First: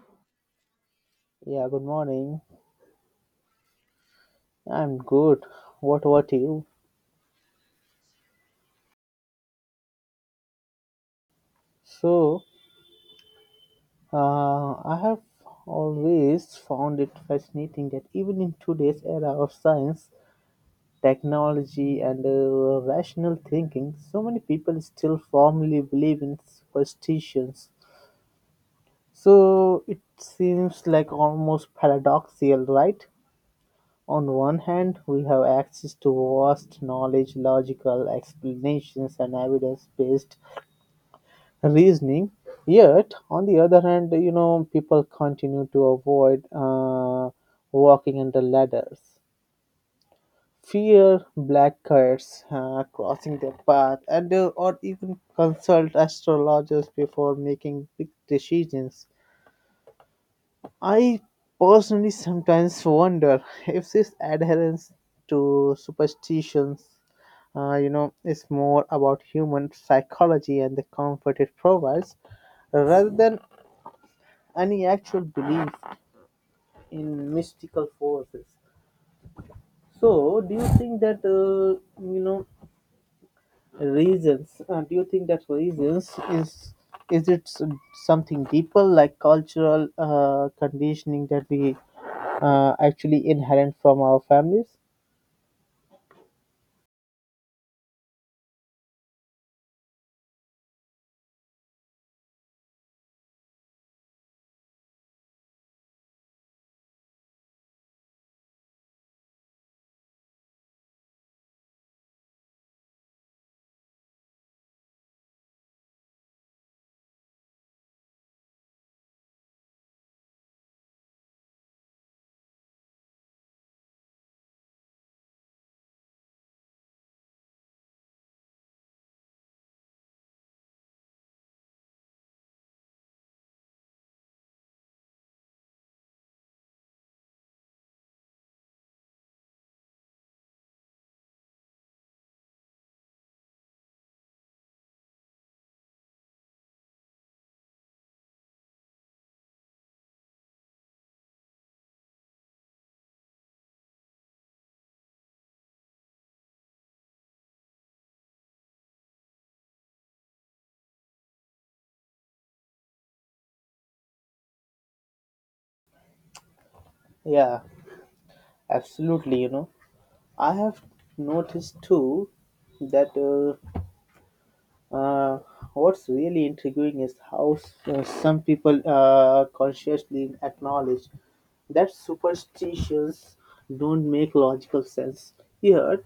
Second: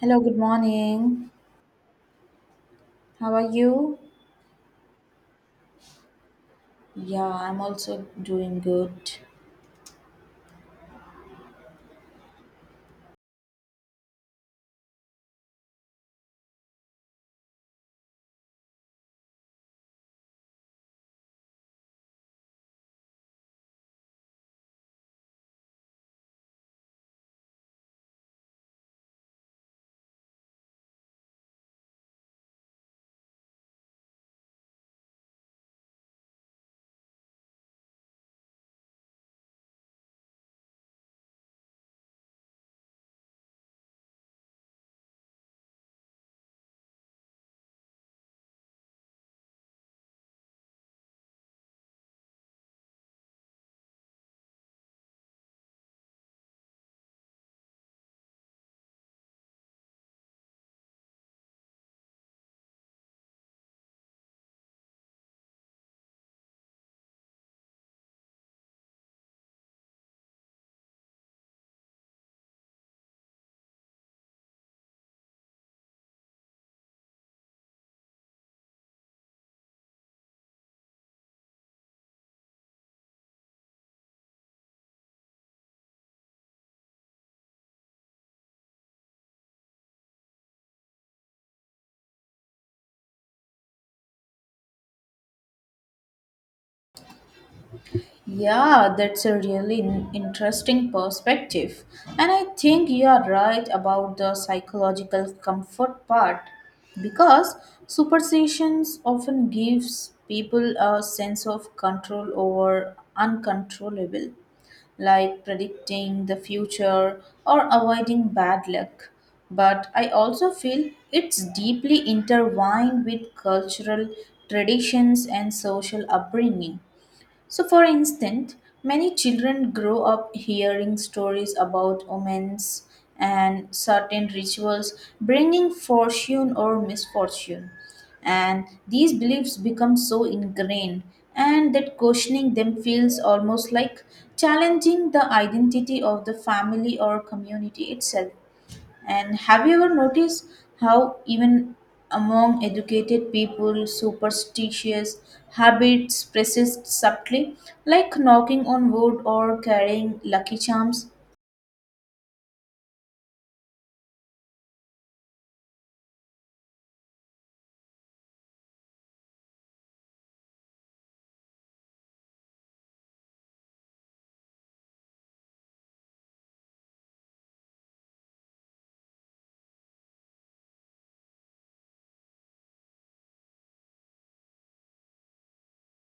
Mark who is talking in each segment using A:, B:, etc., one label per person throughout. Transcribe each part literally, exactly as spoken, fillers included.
A: Hello, good morning.
B: Yeah, good morning.
A: How are you?
B: I'm good. What about you?
A: Yeah, I'm also doing good.
B: So, uh, I have always found it fascinating that even in today's era of science, technology, and uh, rational thinking, so many people still firmly believe in superstitions. So, it seems like almost paradoxical, right? On one hand, we have access to vast knowledge, logical explanations, and evidence based reasoning. Yet, on the other hand, you know, people continue to avoid uh, walking under ladders, fear black cats uh, crossing their path, and uh, or even consult astrologers before making big decisions. I personally sometimes wonder if this adherence to superstitions uh, you know, is more about human psychology and the comfort it provides rather than any actual belief in mystical forces. So, do you think that uh, you know reasons? Uh, do you think that reasons is is it s- something deeper like cultural uh, conditioning that we uh, actually inherent from our families?
A: Yeah, that's a really n- interesting perspective. And I think you are right about the psychological comfort part because superstitions often gives people a sense of control over uncontrollable like predicting the future or avoiding bad luck. But I also feel it's deeply intertwined with cultural traditions and social upbringing, so, for instance, many children grow up hearing stories about omens and certain rituals bringing fortune or misfortune. And these beliefs become so ingrained, and that questioning them feels almost like challenging the identity of the family or community itself. And have you ever noticed how, even among educated people, superstitious habits persist subtly, like knocking on wood or carrying lucky charms?
B: Yeah, absolutely. You know, I have noticed too that. Uh, Uh, what's really intriguing is how s- uh, some people uh, consciously acknowledge that superstitions don't make logical sense. Yet,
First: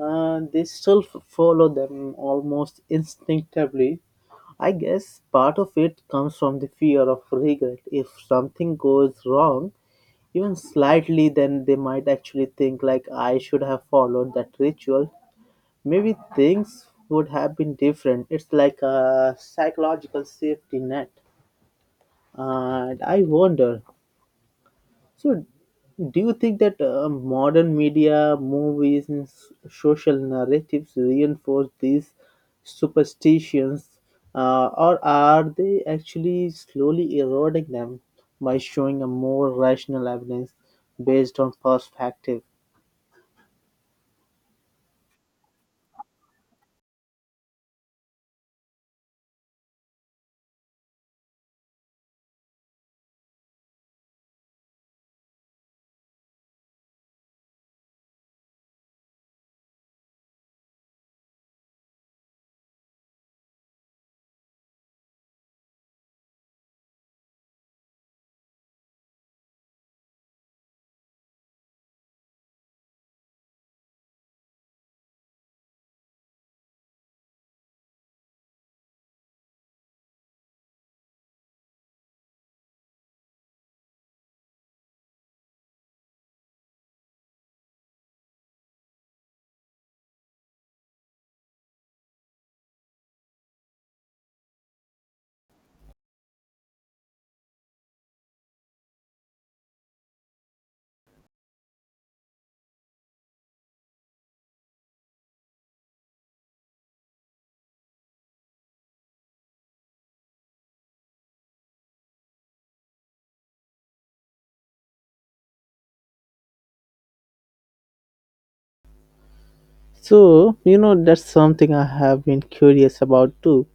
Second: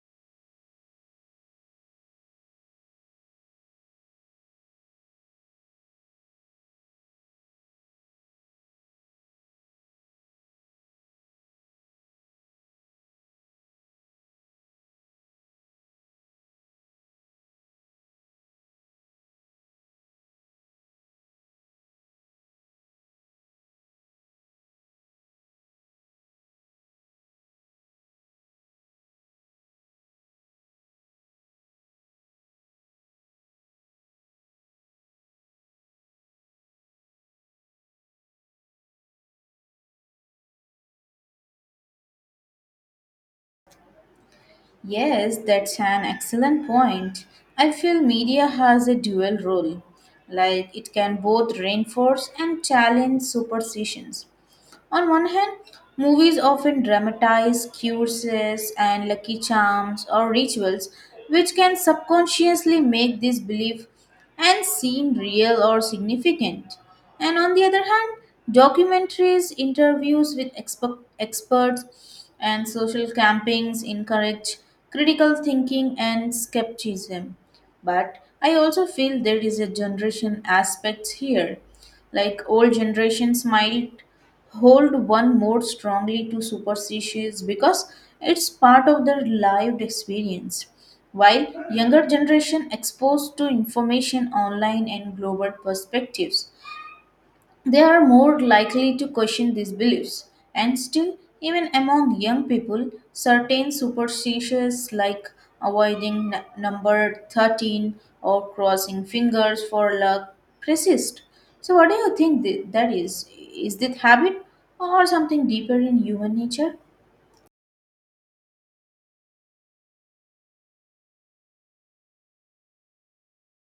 B: uh, they still f- follow them almost instinctively. I guess part of it comes from the fear of regret. If something goes wrong, even slightly, then they might actually think like I should have followed that ritual. Maybe things would have been different. It's like a psychological safety net. And I wonder, so, do you think that uh, modern media, movies, and s- social narratives reinforce these superstitions, uh, or are they actually slowly eroding them by showing a more rational evidence based on perspective?
A: Yes, that's an excellent point. I feel media has a dual role, like it can both reinforce and challenge superstitions. On one hand, movies often dramatize curses and lucky charms or rituals, which can subconsciously make this belief and seem real or significant. And on the other hand, documentaries, interviews with exper- experts, and social campings encourage critical thinking and skepticism. But I also feel there is a generation aspect here, like old generations might hold one more strongly to superstitions because it's part of their lived experience, while younger generation exposed to information online and global perspectives, they are more likely to question these beliefs. And still, even among young people, certain superstitions like avoiding n- number thirteen or crossing fingers for luck persist. So, what do you think th- that is? Is this habit or something deeper in human nature?
B: So, you know, that's something I have been curious about too.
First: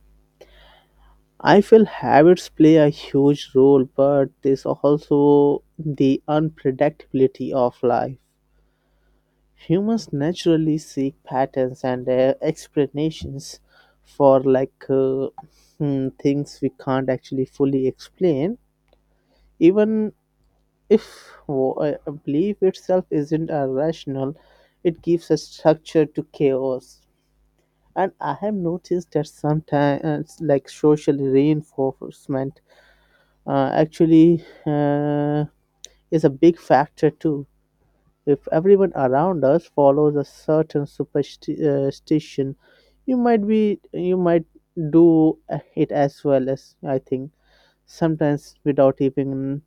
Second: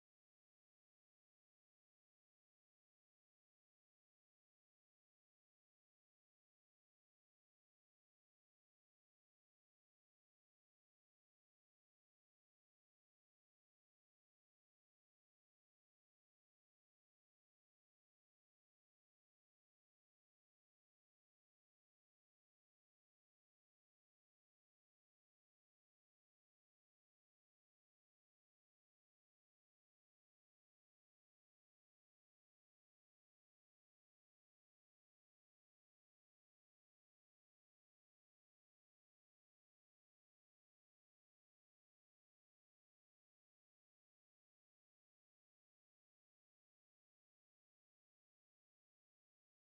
B: I feel habits play a huge role, but there's also the unpredictability of life. Humans naturally seek patterns and uh, explanations for like uh, hmm, things we can't actually fully explain, even if wo- a a belief itself isn't a rational. It gives a structure to chaos, and I have noticed that sometimes, like social reinforcement uh, actually uh, is a big factor too. If everyone around us follows a certain superstition, you might be you might do uh, it as well as I think sometimes without even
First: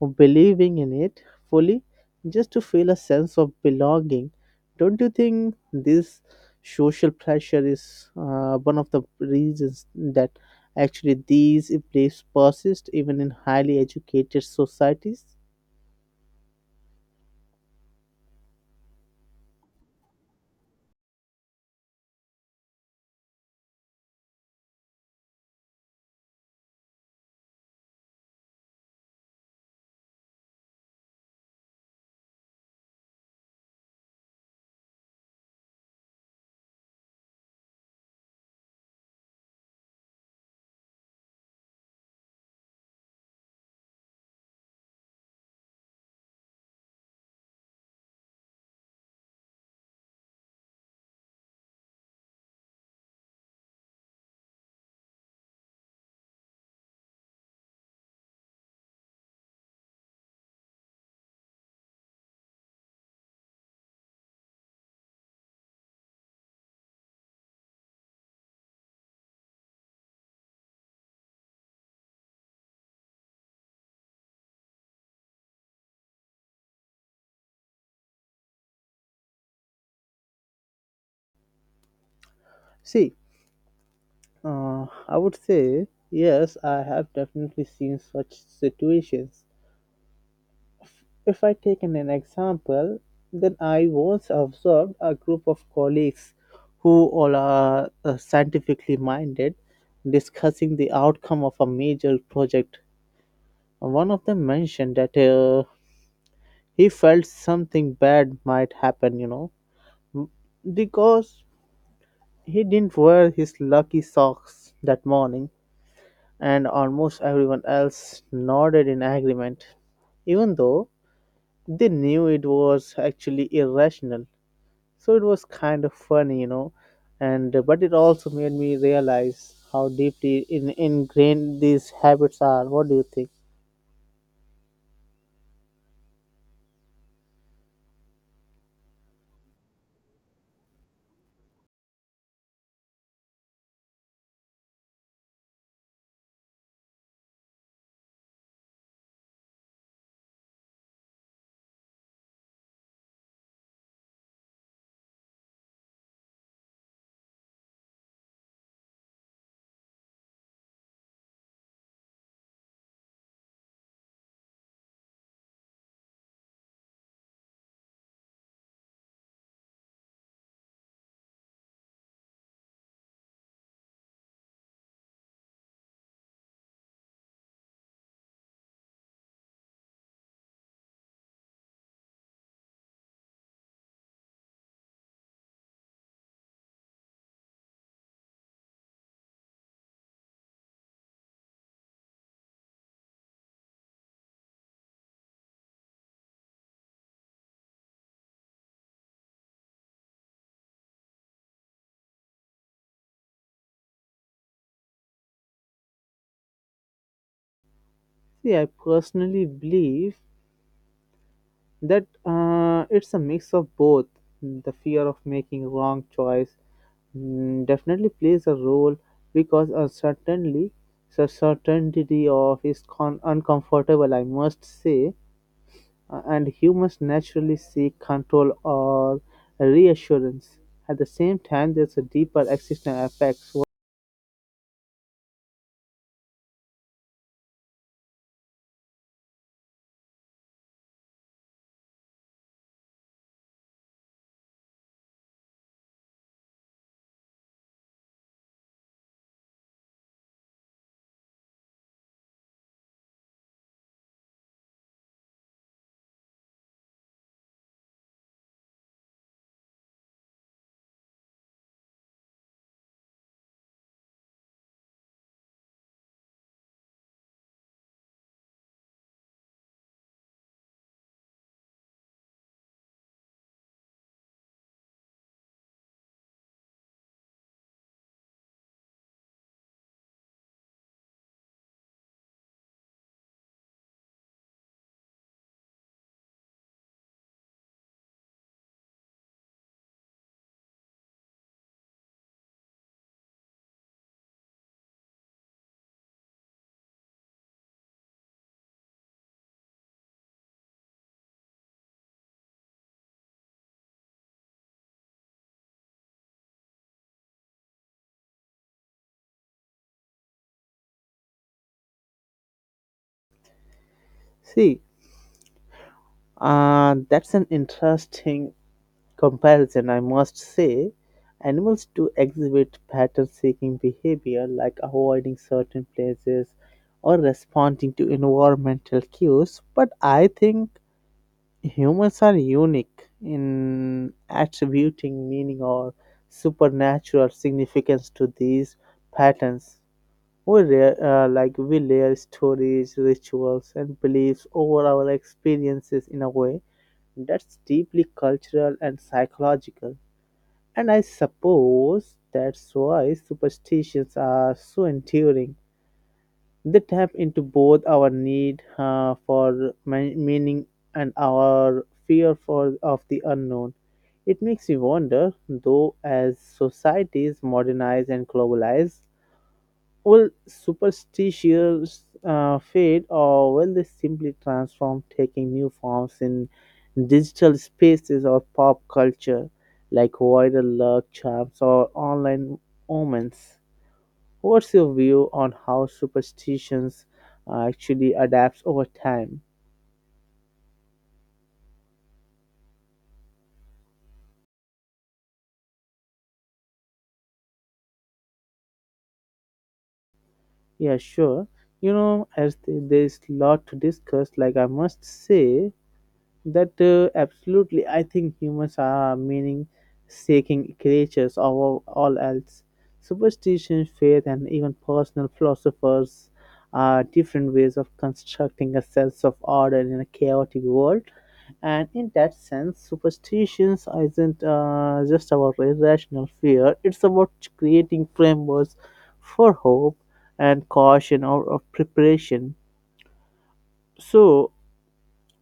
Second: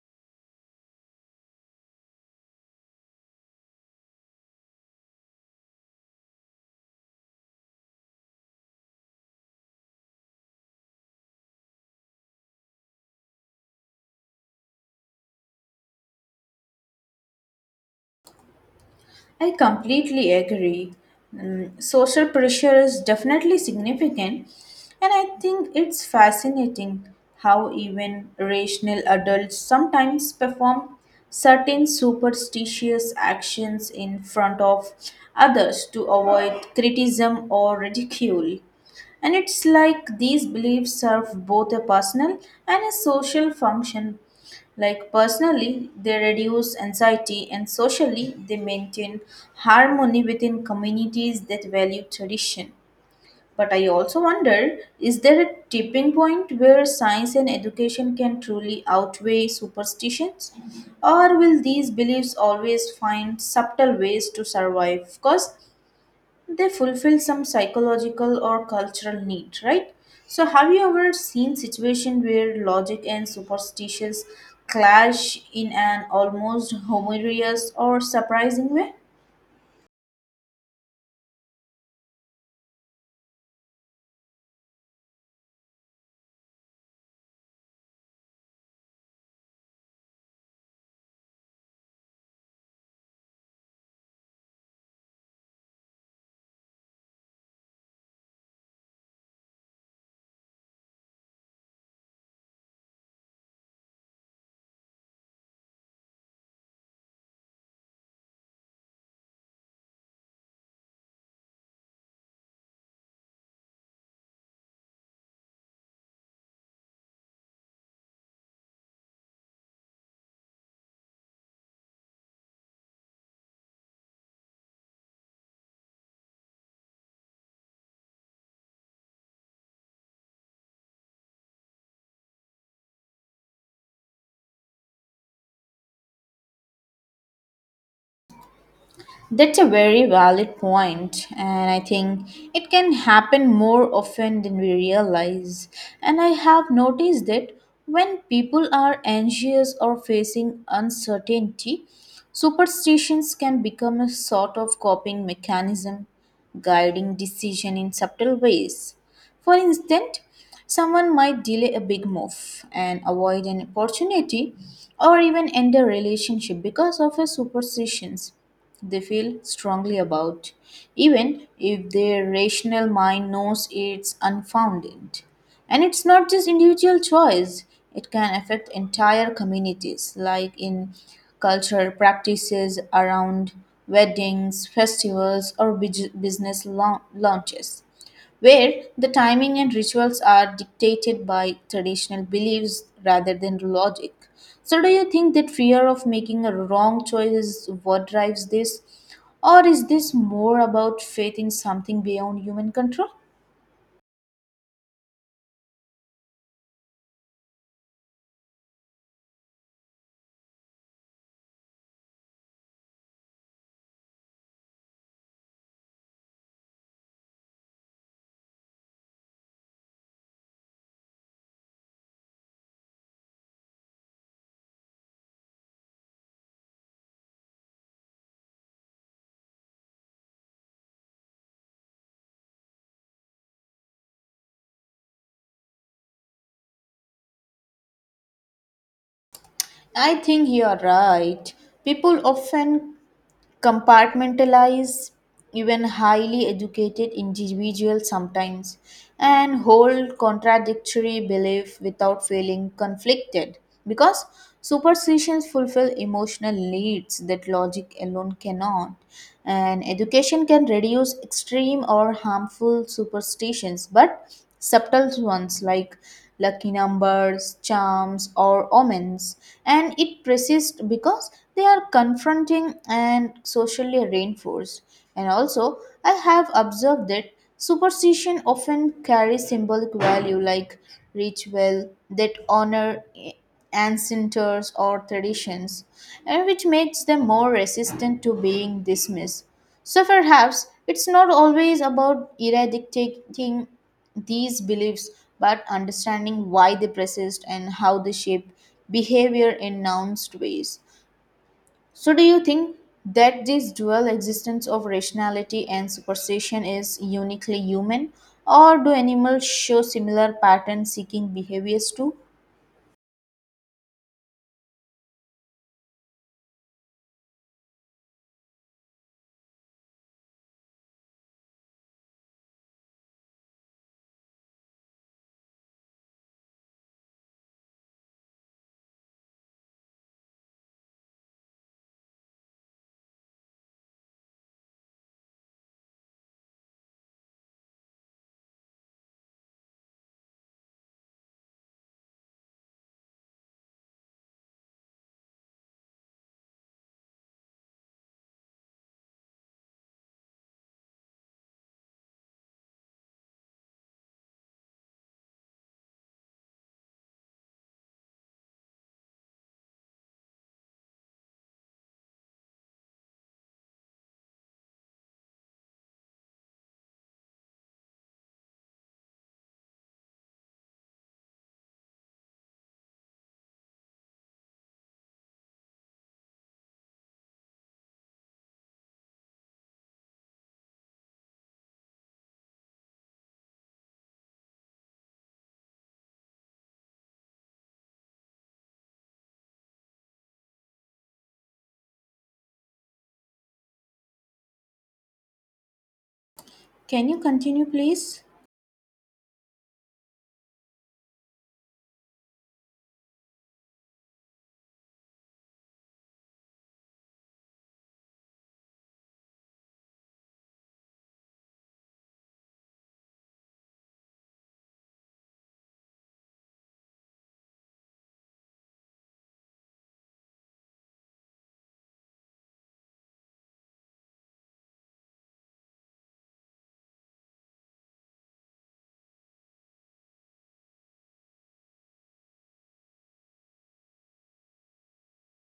B: or believing in it fully just to feel a sense of belonging. Don't you think this social pressure is uh, one of the reasons that actually these beliefs persist even in highly educated societies?
A: I completely agree. Mm, social pressure is definitely significant, and I think it's fascinating how even rational adults sometimes perform certain superstitious actions in front of others to avoid criticism or ridicule. And it's like these beliefs serve both a personal and a social function. Like personally, they reduce anxiety, and socially, they maintain harmony within communities that value tradition. But I also wonder, is there a tipping point where science and education can truly outweigh superstitions? Or will these beliefs always find subtle ways to survive? Because they fulfill some psychological or cultural need, right? So have you ever seen situation where logic and superstitions clash in an almost humorous or surprising way?
B: See, uh, I would say yes, I have definitely seen such situations. If I take an, an example, then I once observed a group of colleagues who all are uh, scientifically minded discussing the outcome of a major project. One of them mentioned that uh, he felt something bad might happen, you know, m- because he didn't wear his lucky socks that morning, and almost everyone else nodded in agreement, even though they knew it was actually irrational. So it was kind of funny, you know, and uh, but it also made me realize how deeply in, ingrained these habits are. What do you think?
A: That's a very valid point, and I think it can happen more often than we realize. And I have noticed that when people are anxious or facing uncertainty, superstitions can become a sort of coping mechanism, guiding decision in subtle ways. For instance, someone might delay a big move and avoid an opportunity or even end a relationship because of a superstitions they feel strongly about, even if their rational mind knows it's unfounded. And it's not just individual choice, it can affect entire communities, like in cultural practices around weddings, festivals, or bus- business lau- launches where the timing and rituals are dictated by traditional beliefs rather than logic. So, do you think that fear of making a wrong choice is what drives this? Or is this more about faith in something beyond human control?
B: See, I personally believe that uh, it's a mix of both. The fear of making wrong choice, mm, definitely plays a role because uncertainty, so certainty of is con- uncomfortable I must say. Uh, and humans naturally seek control or reassurance. At the same time, there's a deeper existential effect.
A: I think you are right. People often compartmentalize, even highly educated individuals sometimes, and hold contradictory belief without feeling conflicted because superstitions fulfill emotional needs that logic alone cannot. And education can reduce extreme or harmful superstitions, but subtle ones like lucky numbers, charms, or omens, and it persists because they are confronting and socially reinforced. And also, I have observed that superstition often carries symbolic value, like ritual that honor ancestors or traditions, and which makes them more resistant to being dismissed. So perhaps it's not always about eradicating these beliefs but understanding why they persist and how they shape behavior in nuanced ways. So, do you think that this dual existence of rationality and superstition is uniquely human, or do animals show similar pattern seeking behaviors too?
B: See, uh, that's an interesting comparison, I must say. Animals do exhibit pattern seeking behavior like avoiding certain places or responding to environmental cues, but I think humans are unique in attributing meaning or supernatural significance to these patterns. We rare, uh, like we layer stories, rituals, and beliefs over our experiences in a way that's deeply cultural and psychological. And I suppose that's why superstitions are so enduring. They tap into both our need uh, for ma- meaning and our fear for of the unknown. It makes you wonder, though, as societies modernize and globalize, will superstitions uh, fade or will they simply transform, taking new forms in digital spaces or pop culture, like viral luck charms or online omens? What's your view on how superstitions uh, actually adapts over time?
A: Can you continue, please?
B: Yeah, sure. You know, as th- there's lot to discuss, like I must say, that uh, absolutely, I think humans are meaning-seeking creatures above all else. Superstition, faith, and even personal philosophers are different ways of constructing a sense of order in a chaotic world. And in that sense, superstitions isn't uh, just about irrational fear; it's about creating frameworks for hope and caution or, or preparation. So,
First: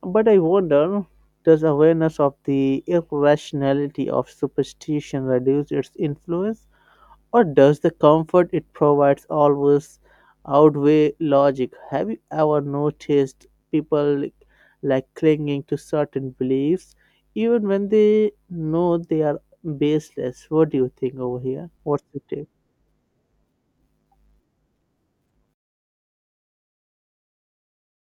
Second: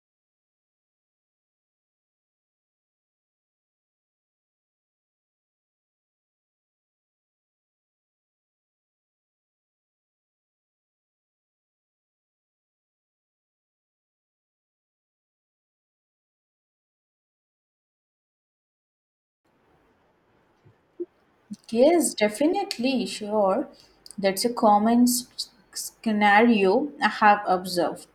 B: but I wonder, does awareness of the irrationality of superstition reduce its influence, or does the comfort it provides always outweigh logic? Have you ever noticed people like, like clinging to certain beliefs even when they know they are baseless? What do you think over here? What's
A: Yes,
B: your take?
A: definitely, sure. That's a common s- scenario I have observed.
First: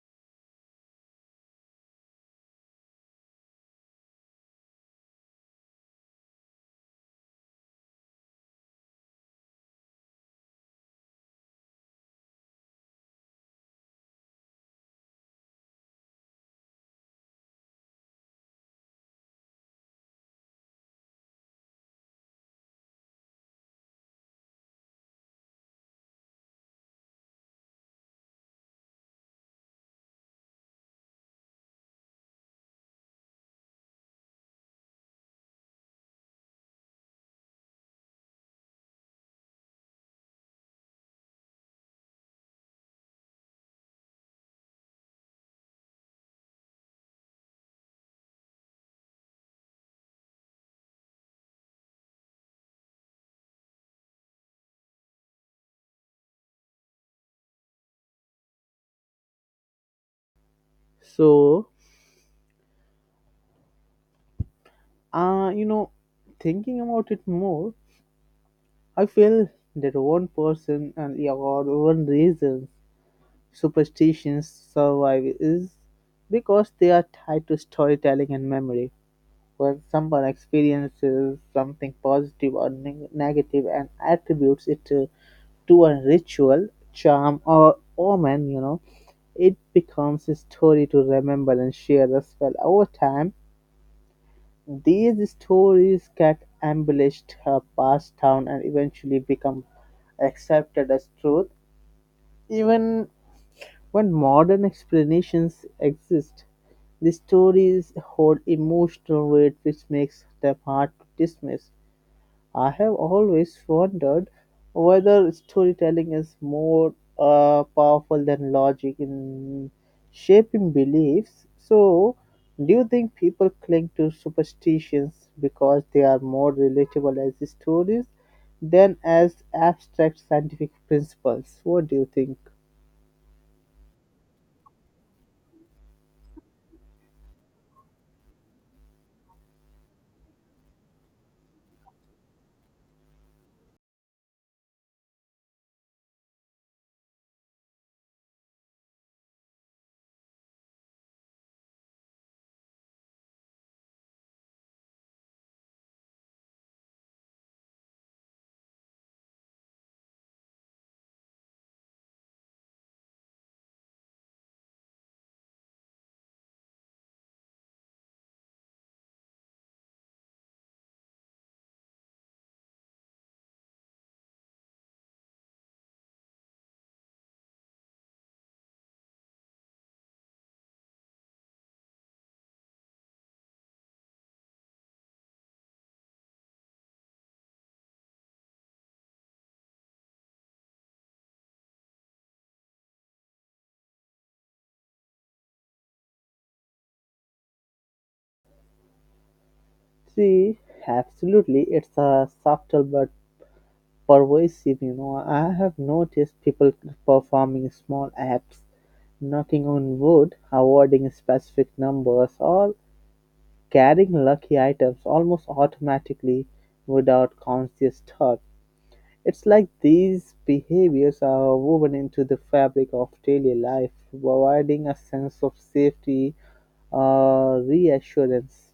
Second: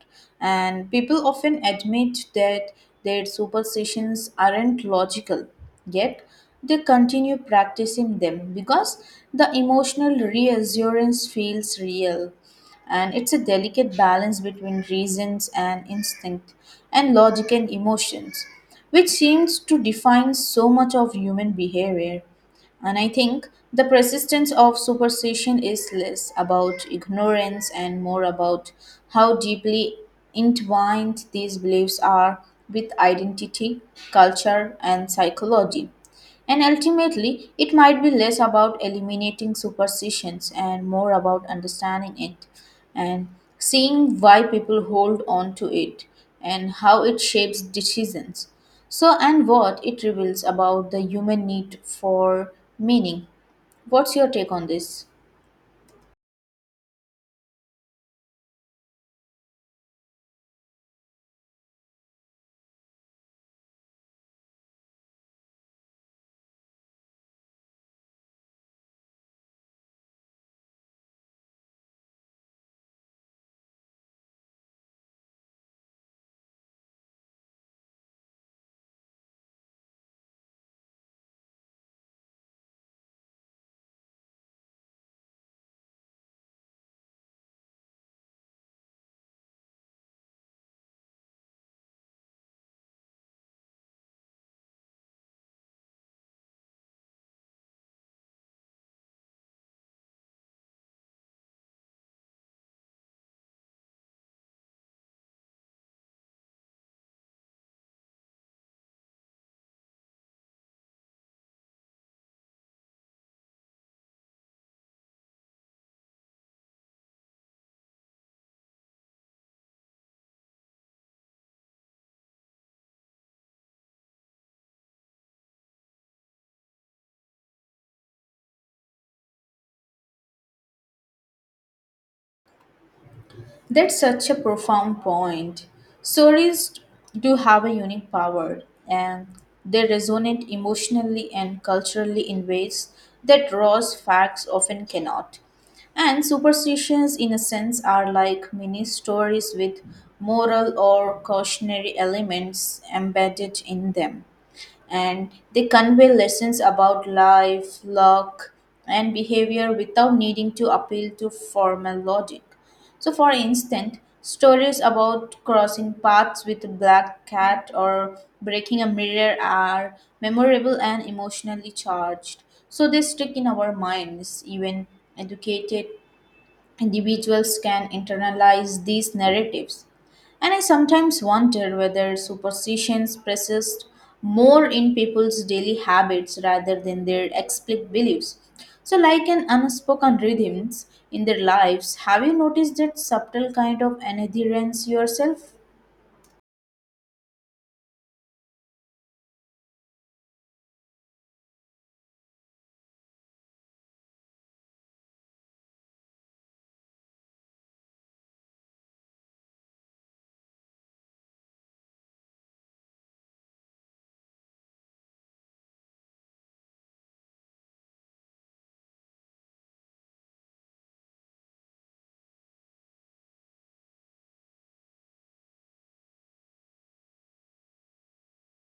A: And people often admit that their superstitions aren't logical, yet they continue practicing them because the emotional reassurance feels real. And it's a delicate balance between reasons and instinct, and logic and emotions, which seems to define so much of human behavior. And I think the persistence of superstition is less about ignorance and more about how deeply entwined these beliefs are with identity, culture, and psychology. And ultimately, it might be less about eliminating superstitions and more about understanding it and seeing why people hold on to it and how it shapes decisions. So, and what it reveals about the human need for meaning. What's your take on this?
B: So, uh, you know, Thinking about it more, I feel that one person and or one reason superstitions survive is because they are tied to storytelling and memory. When someone experiences something positive or neg- negative and attributes it to, to a ritual, charm, or omen, you know, it becomes a story to remember and share as well. Over time these stories get embellished, uh, passed down, and eventually become accepted as truth. Even when modern explanations exist, the stories hold emotional weight which makes them hard to dismiss. I have always wondered whether storytelling is more uh, powerful than logic in shaping beliefs. So, do you think people cling to superstitions because they are more relatable as stories than as abstract scientific principles? What do you think?
A: That's such a profound point. Stories do have a unique power, and they resonate emotionally and culturally in ways that raw facts often cannot. And superstitions, in a sense, are like mini stories with moral or cautionary elements embedded in them, and they convey lessons about life, luck, and behavior without needing to appeal to formal logic. So, for instance, stories about crossing paths with a black cat or breaking a mirror are memorable and emotionally charged. So, they stick in our minds, even educated individuals can internalize these narratives. And I sometimes wonder whether superstitions persist more in people's daily habits rather than their explicit beliefs. So, like an unspoken rhythms in their lives, have you noticed that subtle kind of adherence yourself?
B: See, absolutely, it's a subtle but pervasive, you know, I have noticed people performing small acts, knocking on wood, avoiding specific numbers, or carrying lucky items almost automatically without conscious thought. It's like these behaviors are woven into the fabric of daily life, providing a sense of safety or reassurance.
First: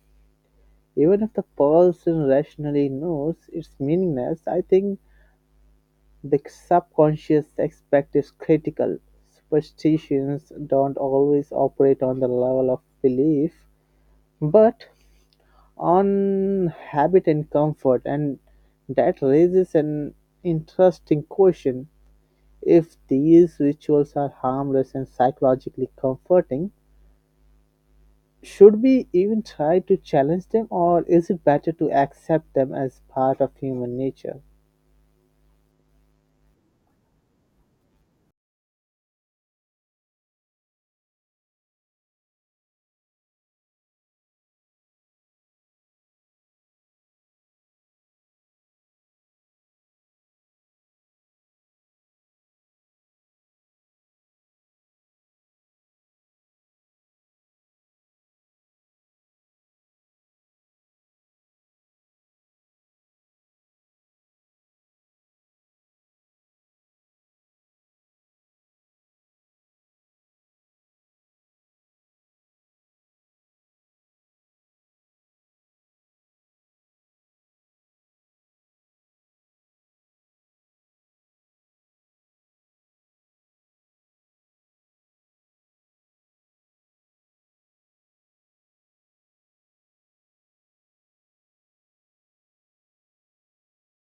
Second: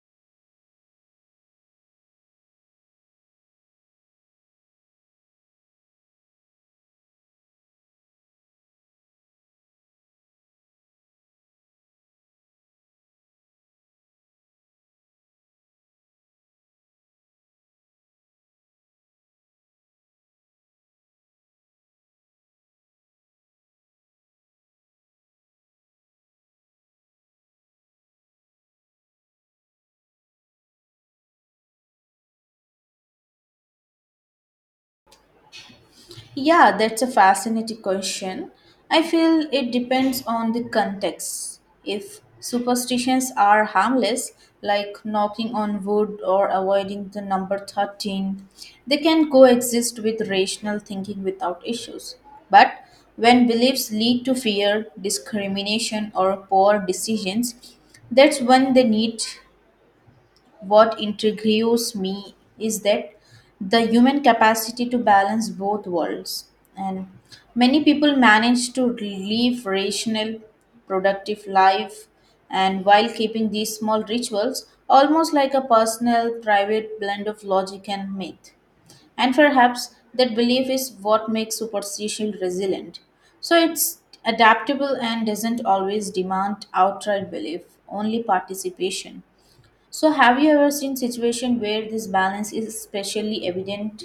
B: Even if the person rationally knows it's meaningless, I think the subconscious aspect is critical; superstitions don't always operate on the level of belief, but on habit and comfort, and that raises an interesting question. If these rituals are harmless and psychologically comforting, should we even try to challenge them, or is it better to accept them as part of human nature?
A: Yeah, that's a fascinating question. I feel it depends on the context. If superstitions are harmless, like knocking on wood or avoiding the number thirteen, they can coexist with rational thinking without issues. But when beliefs lead to fear, discrimination, or poor decisions, that's when they need. What intrigues me is that the human capacity to balance both worlds. And many people manage to live rational, productive life, and while keeping these small rituals, almost like a personal, private blend of logic and myth. And perhaps that belief is what makes superstition resilient. So it's adaptable and doesn't always demand outright belief, only participation. So, have you ever seen situation where this balance is especially evident?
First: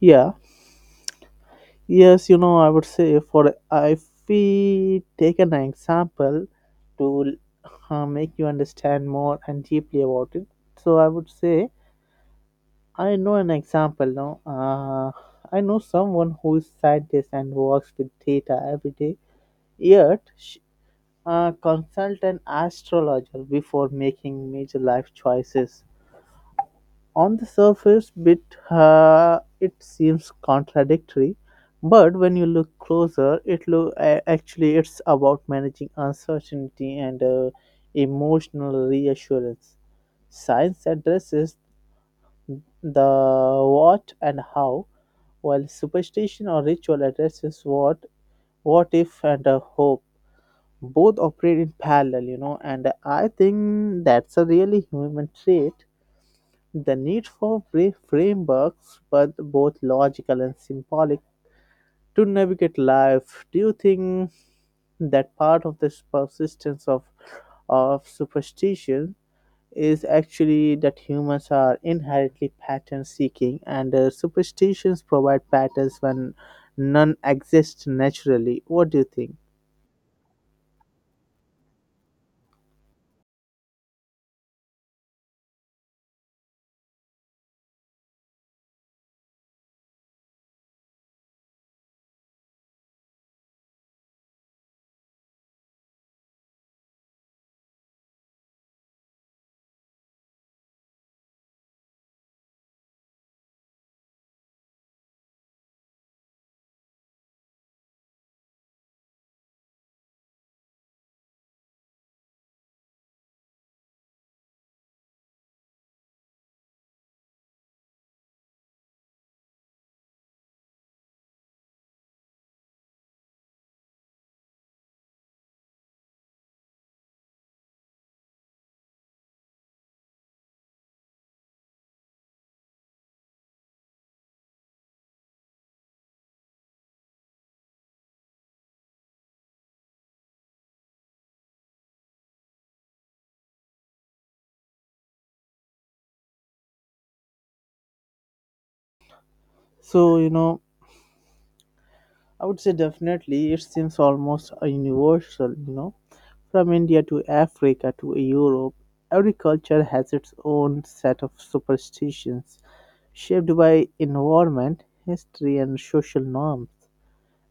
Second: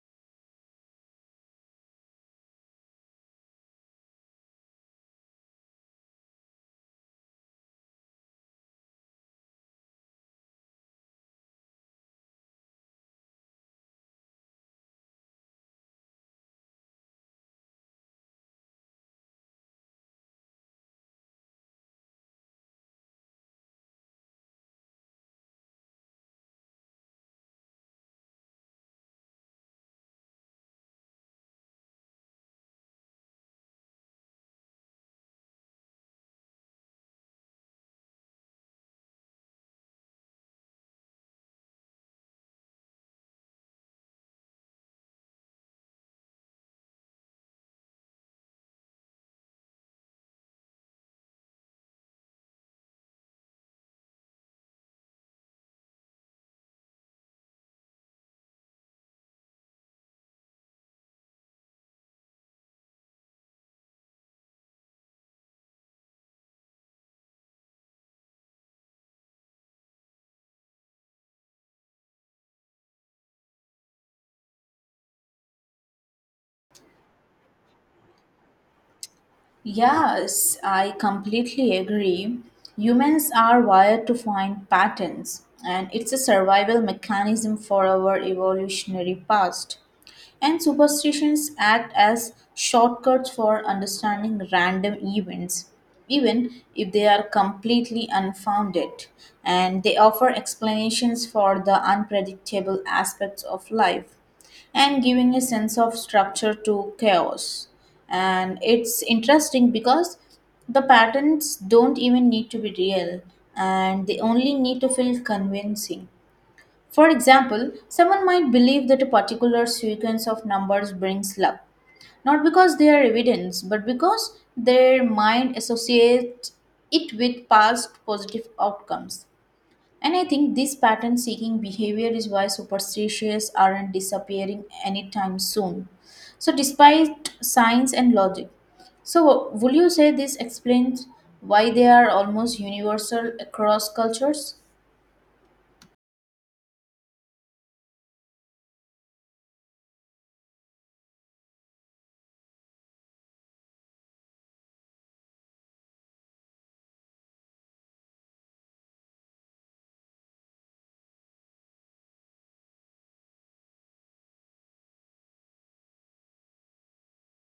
B: Yeah, Yes, you know, I would say for if we take an example to uh, make you understand more and deeply about it. So I would say I know an example now. Uh, I know someone who is scientist and works with data every day. Yet, sh uh, consult an astrologer before making major life choices on the surface bit uh, it seems contradictory, but when you look closer it look a- actually it's about managing uncertainty and uh, emotional reassurance. Science addresses the what and how, while superstition or ritual addresses what what if and a hope. Both operate in parallel, you know, and I think that's a really human trait, the need for brief frameworks, but both logical and symbolic, to navigate life. Do you think that part of this persistence of of superstition is actually that humans are inherently pattern seeking and uh, superstitions provide patterns when none exist naturally? What do you think?
A: Yes, I completely agree. Humans are wired to find patterns, and it's a survival mechanism for our evolutionary past. And superstitions act as shortcuts for understanding random events, even if they are completely unfounded, and they offer explanations for the unpredictable aspects of life, and giving a sense of structure to chaos. And it's interesting because the patterns don't even need to be real, and they only need to feel convincing. For example, someone might believe that a particular sequence of numbers brings luck, not because they are evidence, but because their mind associates it with past positive outcomes. And I think this pattern seeking behavior is why superstitions aren't disappearing anytime soon. So, despite science and logic, so would you say this explains why they are almost universal across cultures?
B: So you know, I would say definitely it seems almost a universal, you know, from India to Africa to Europe. Every culture has its own set of superstitions shaped by environment, history, and social norms.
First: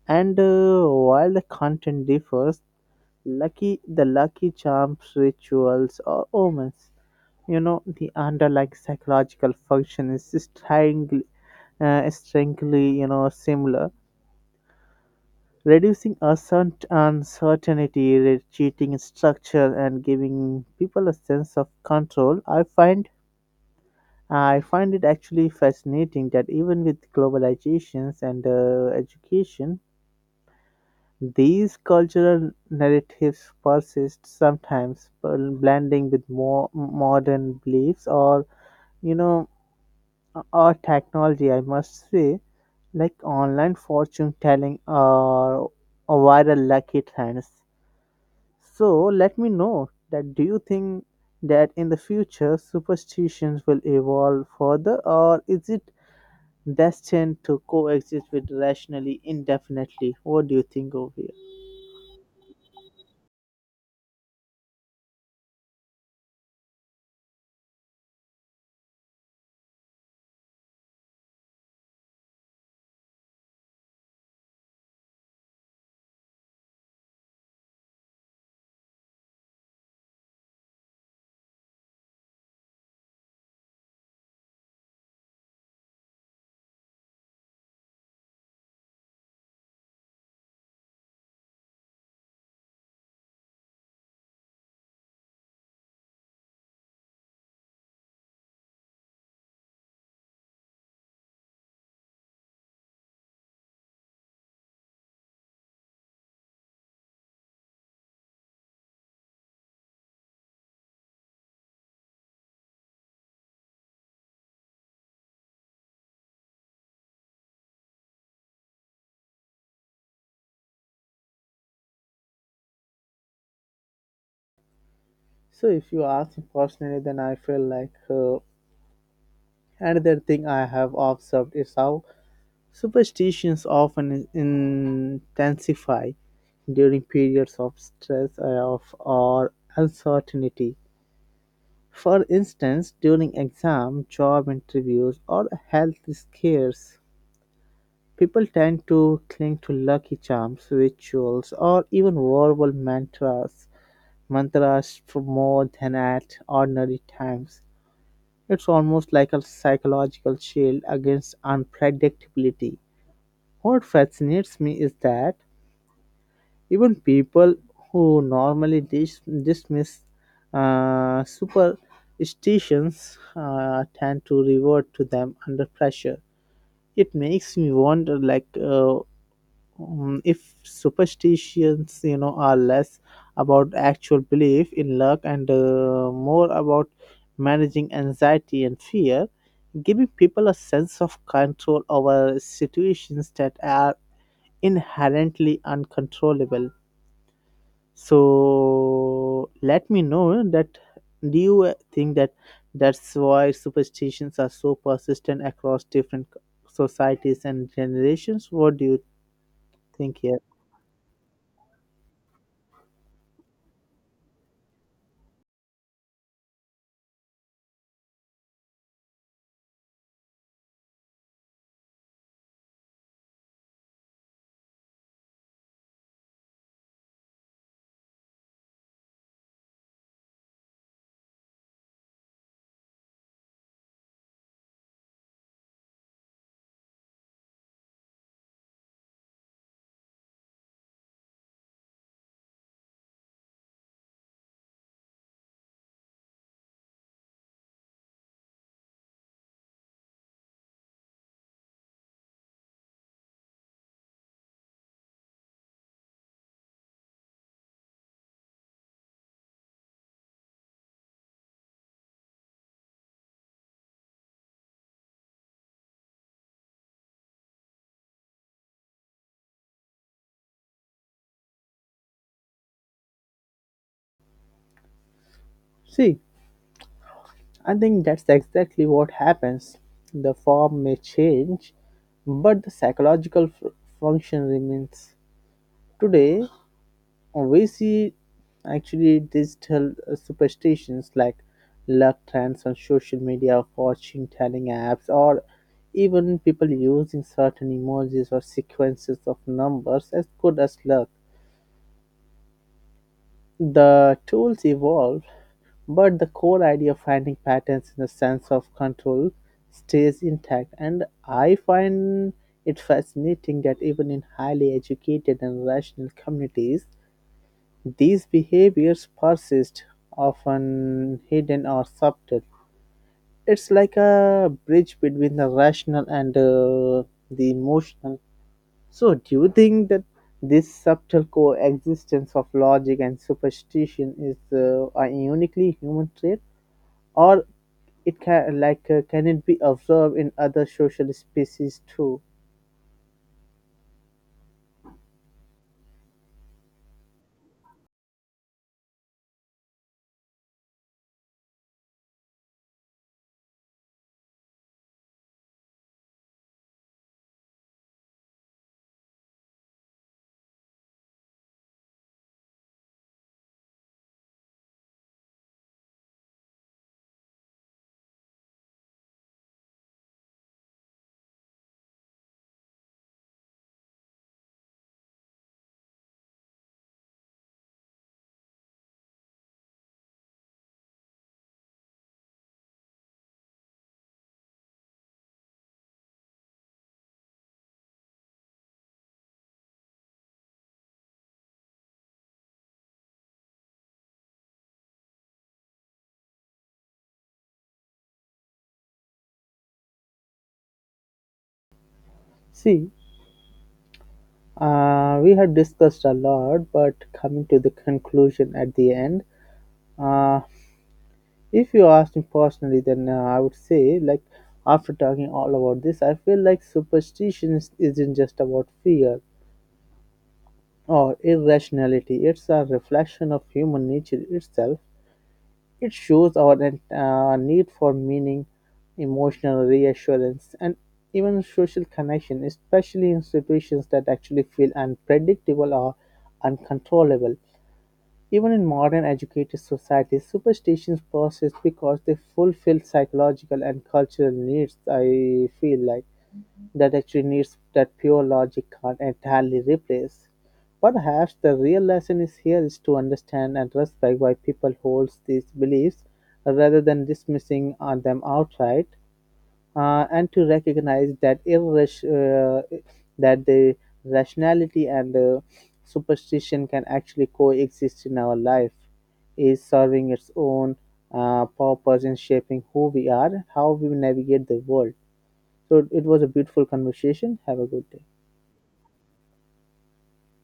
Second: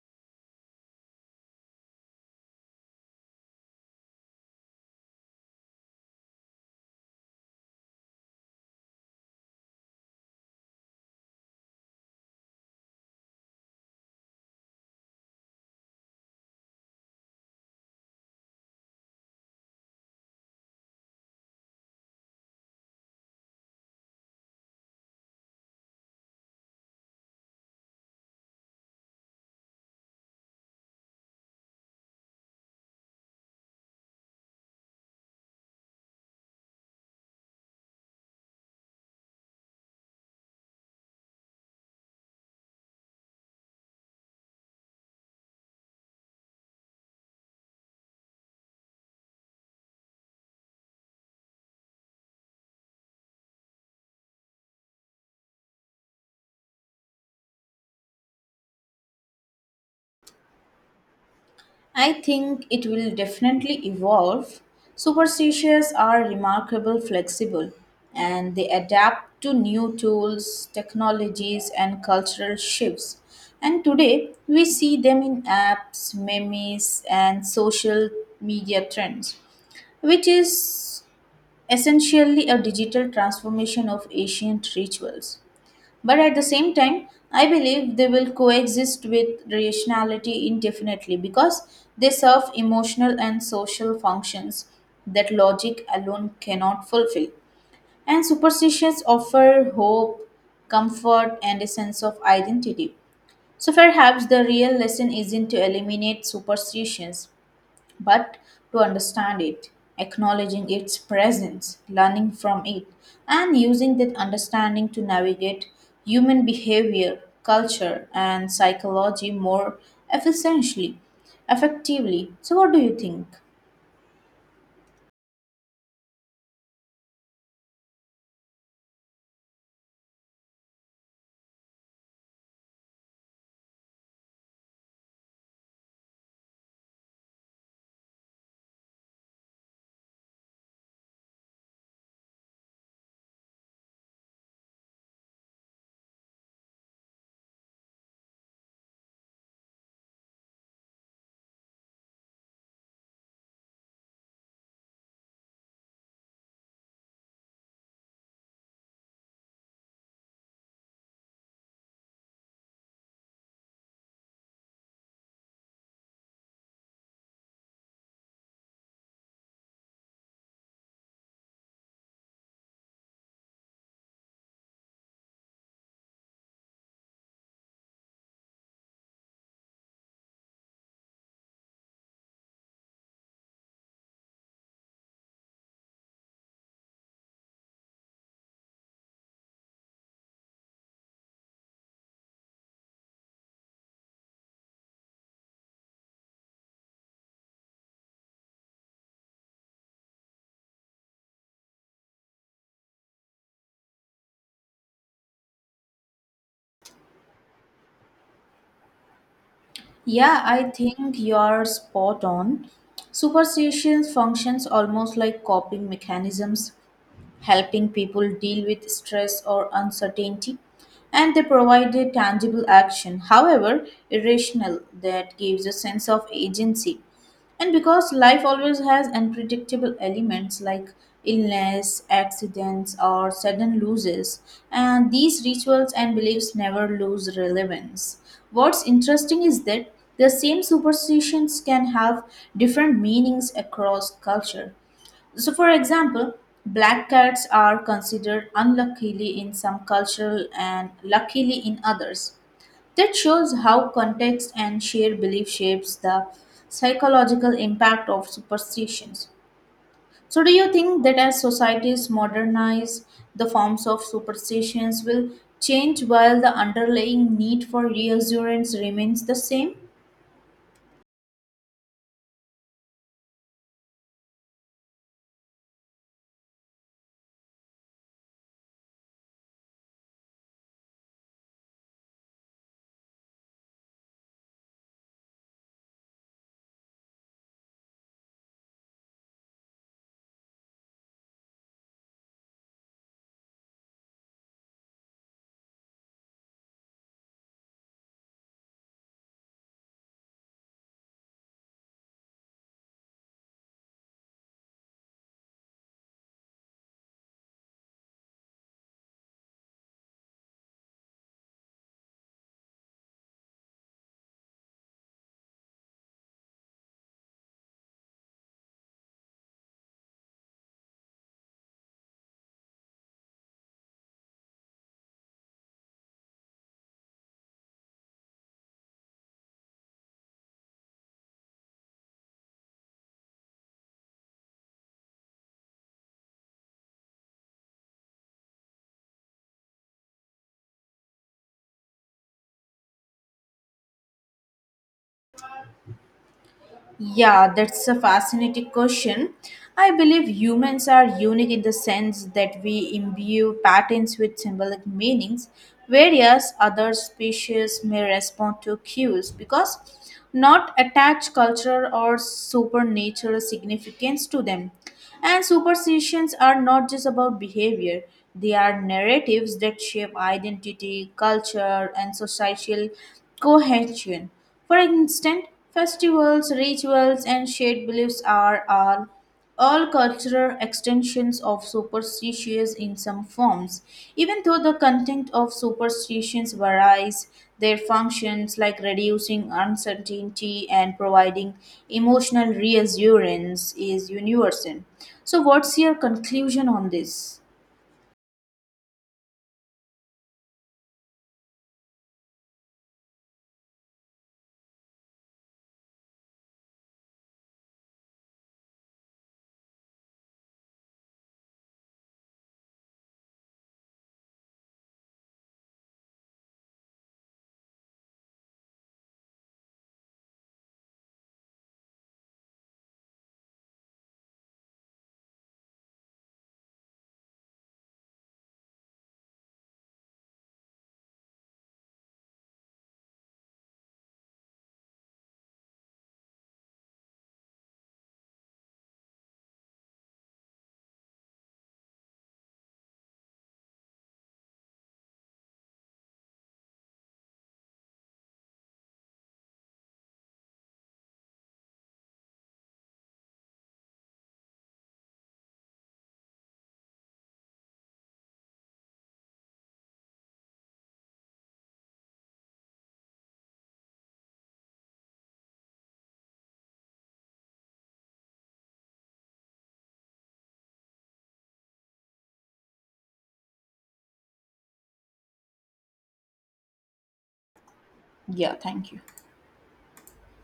B: And uh, while the content differs, lucky the lucky charms, rituals, or omens, you know, the underlying psychological function is strangely, uh, strangely, you know, similar, reducing assert- uncertainty, re- cheating structure, and giving people a sense of control. I find I find it actually fascinating that even with globalizations and uh, education, these cultural narratives persist sometimes, bl- blending with more modern beliefs or, you know, or technology. I must say, like online fortune telling or or viral lucky trends. So let me know that, do you think that in the future superstitions will evolve further or is it destined to coexist with rationally indefinitely? What do you think over here?
A: I think it will definitely evolve. Superstitions are remarkable flexible, and they adapt to new tools, technologies and cultural shifts. And today we see them in apps, memes and social media trends, which is essentially a digital transformation of ancient rituals. But at the same time, I believe they will coexist with rationality indefinitely because they serve emotional and social functions that logic alone cannot fulfill. And superstitions offer hope, comfort, and a sense of identity. So perhaps the real lesson isn't to eliminate superstitions, but to understand it, acknowledging its presence, learning from it, and using that understanding to navigate human behavior, culture, and psychology more efficiently, effectively. So, what do you think?
B: So if you ask me personally then I feel like uh, another thing I have observed is how superstitions often in- intensify during periods of stress or, of, or uncertainty. For instance, during exams, job interviews, or health scares, people tend to cling to lucky charms, rituals, or even verbal mantras, mantras for more than at ordinary times. It's almost like a psychological shield against unpredictability. What fascinates me is that even people who normally dis- dismiss uh, superstitions uh, tend to revert to them under pressure. It makes me wonder, like, uh, mm, if superstitions, you know, are less about actual belief in luck and uh, more about managing anxiety and fear, giving people a sense of control over situations that are inherently uncontrollable. So let me know that, do you think that that's why superstitions are so persistent across different societies and generations? What do you think here?
A: Yeah, I think you're spot on. Superstitions functions almost like coping mechanisms helping people deal with stress or uncertainty, and they provided tangible action, however irrational, that gives a sense of agency. And because life always has unpredictable elements like illness, accidents, or sudden losses, and these rituals and beliefs never lose relevance. What's interesting is that the same superstitions can have different meanings across culture, so, for example, black cats are considered unluckily in some cultures and luckily in others. That shows how context and shared belief shapes the psychological impact of superstitions. So, do you think that as societies modernize, the forms of superstitions will change while the underlying need for reassurance remains the same?
B: See, I think that's exactly what happens. The form may change, but the psychological f- function remains. Today, we see actually digital uh, superstitions like luck trends on social media, fortune telling apps, or even people using certain emojis or sequences of numbers as good as luck. The tools evolve, but the core idea of finding patterns in the sense of control stays intact. And I find it fascinating that even in highly educated and rational communities, these behaviors persist, often hidden or subtle. It's like a bridge between the rational and uh, the emotional. So, do you think that this subtle coexistence of logic and superstition is uh, a uniquely human trait, or it can like uh, can it be observed in other social species too?
A: Yeah, that's a fascinating question. I believe humans are unique in the sense that we imbue patterns with symbolic meanings, whereas other species may respond to cues because not attach cultural or supernatural significance to them. And superstitions are not just about behavior, they are narratives that shape identity, culture, and social cohesion. For instance, festivals, rituals, and shared beliefs are all, all cultural extensions of superstitions in some forms. Even though the content of superstitions varies, their functions, like reducing uncertainty and providing emotional reassurance, is universal. So, what's your conclusion on this?
B: See, uh, we have discussed a lot, but coming to the conclusion at the end, uh, if you ask me personally, then uh, I would say, like, after talking all about this, I feel like superstition is- isn't just about fear or irrationality, it's a reflection of human nature itself. It shows our en- uh, need for meaning, emotional reassurance, and even social connection, especially in situations that actually feel unpredictable or uncontrollable. Even in modern educated societies, superstitions persist because they fulfill psychological and cultural needs. I feel like that actually needs that pure logic can't entirely replace. Perhaps the real lesson is here is to understand and respect why people hold these beliefs rather than dismissing uh, them outright uh, and to recognize that irras- uh, that the rationality and the superstition can actually coexist in our life is serving its own uh, purpose in shaping who we are, how we navigate the world. So it was a beautiful conversation. Have a good day.
A: Yeah, thank you.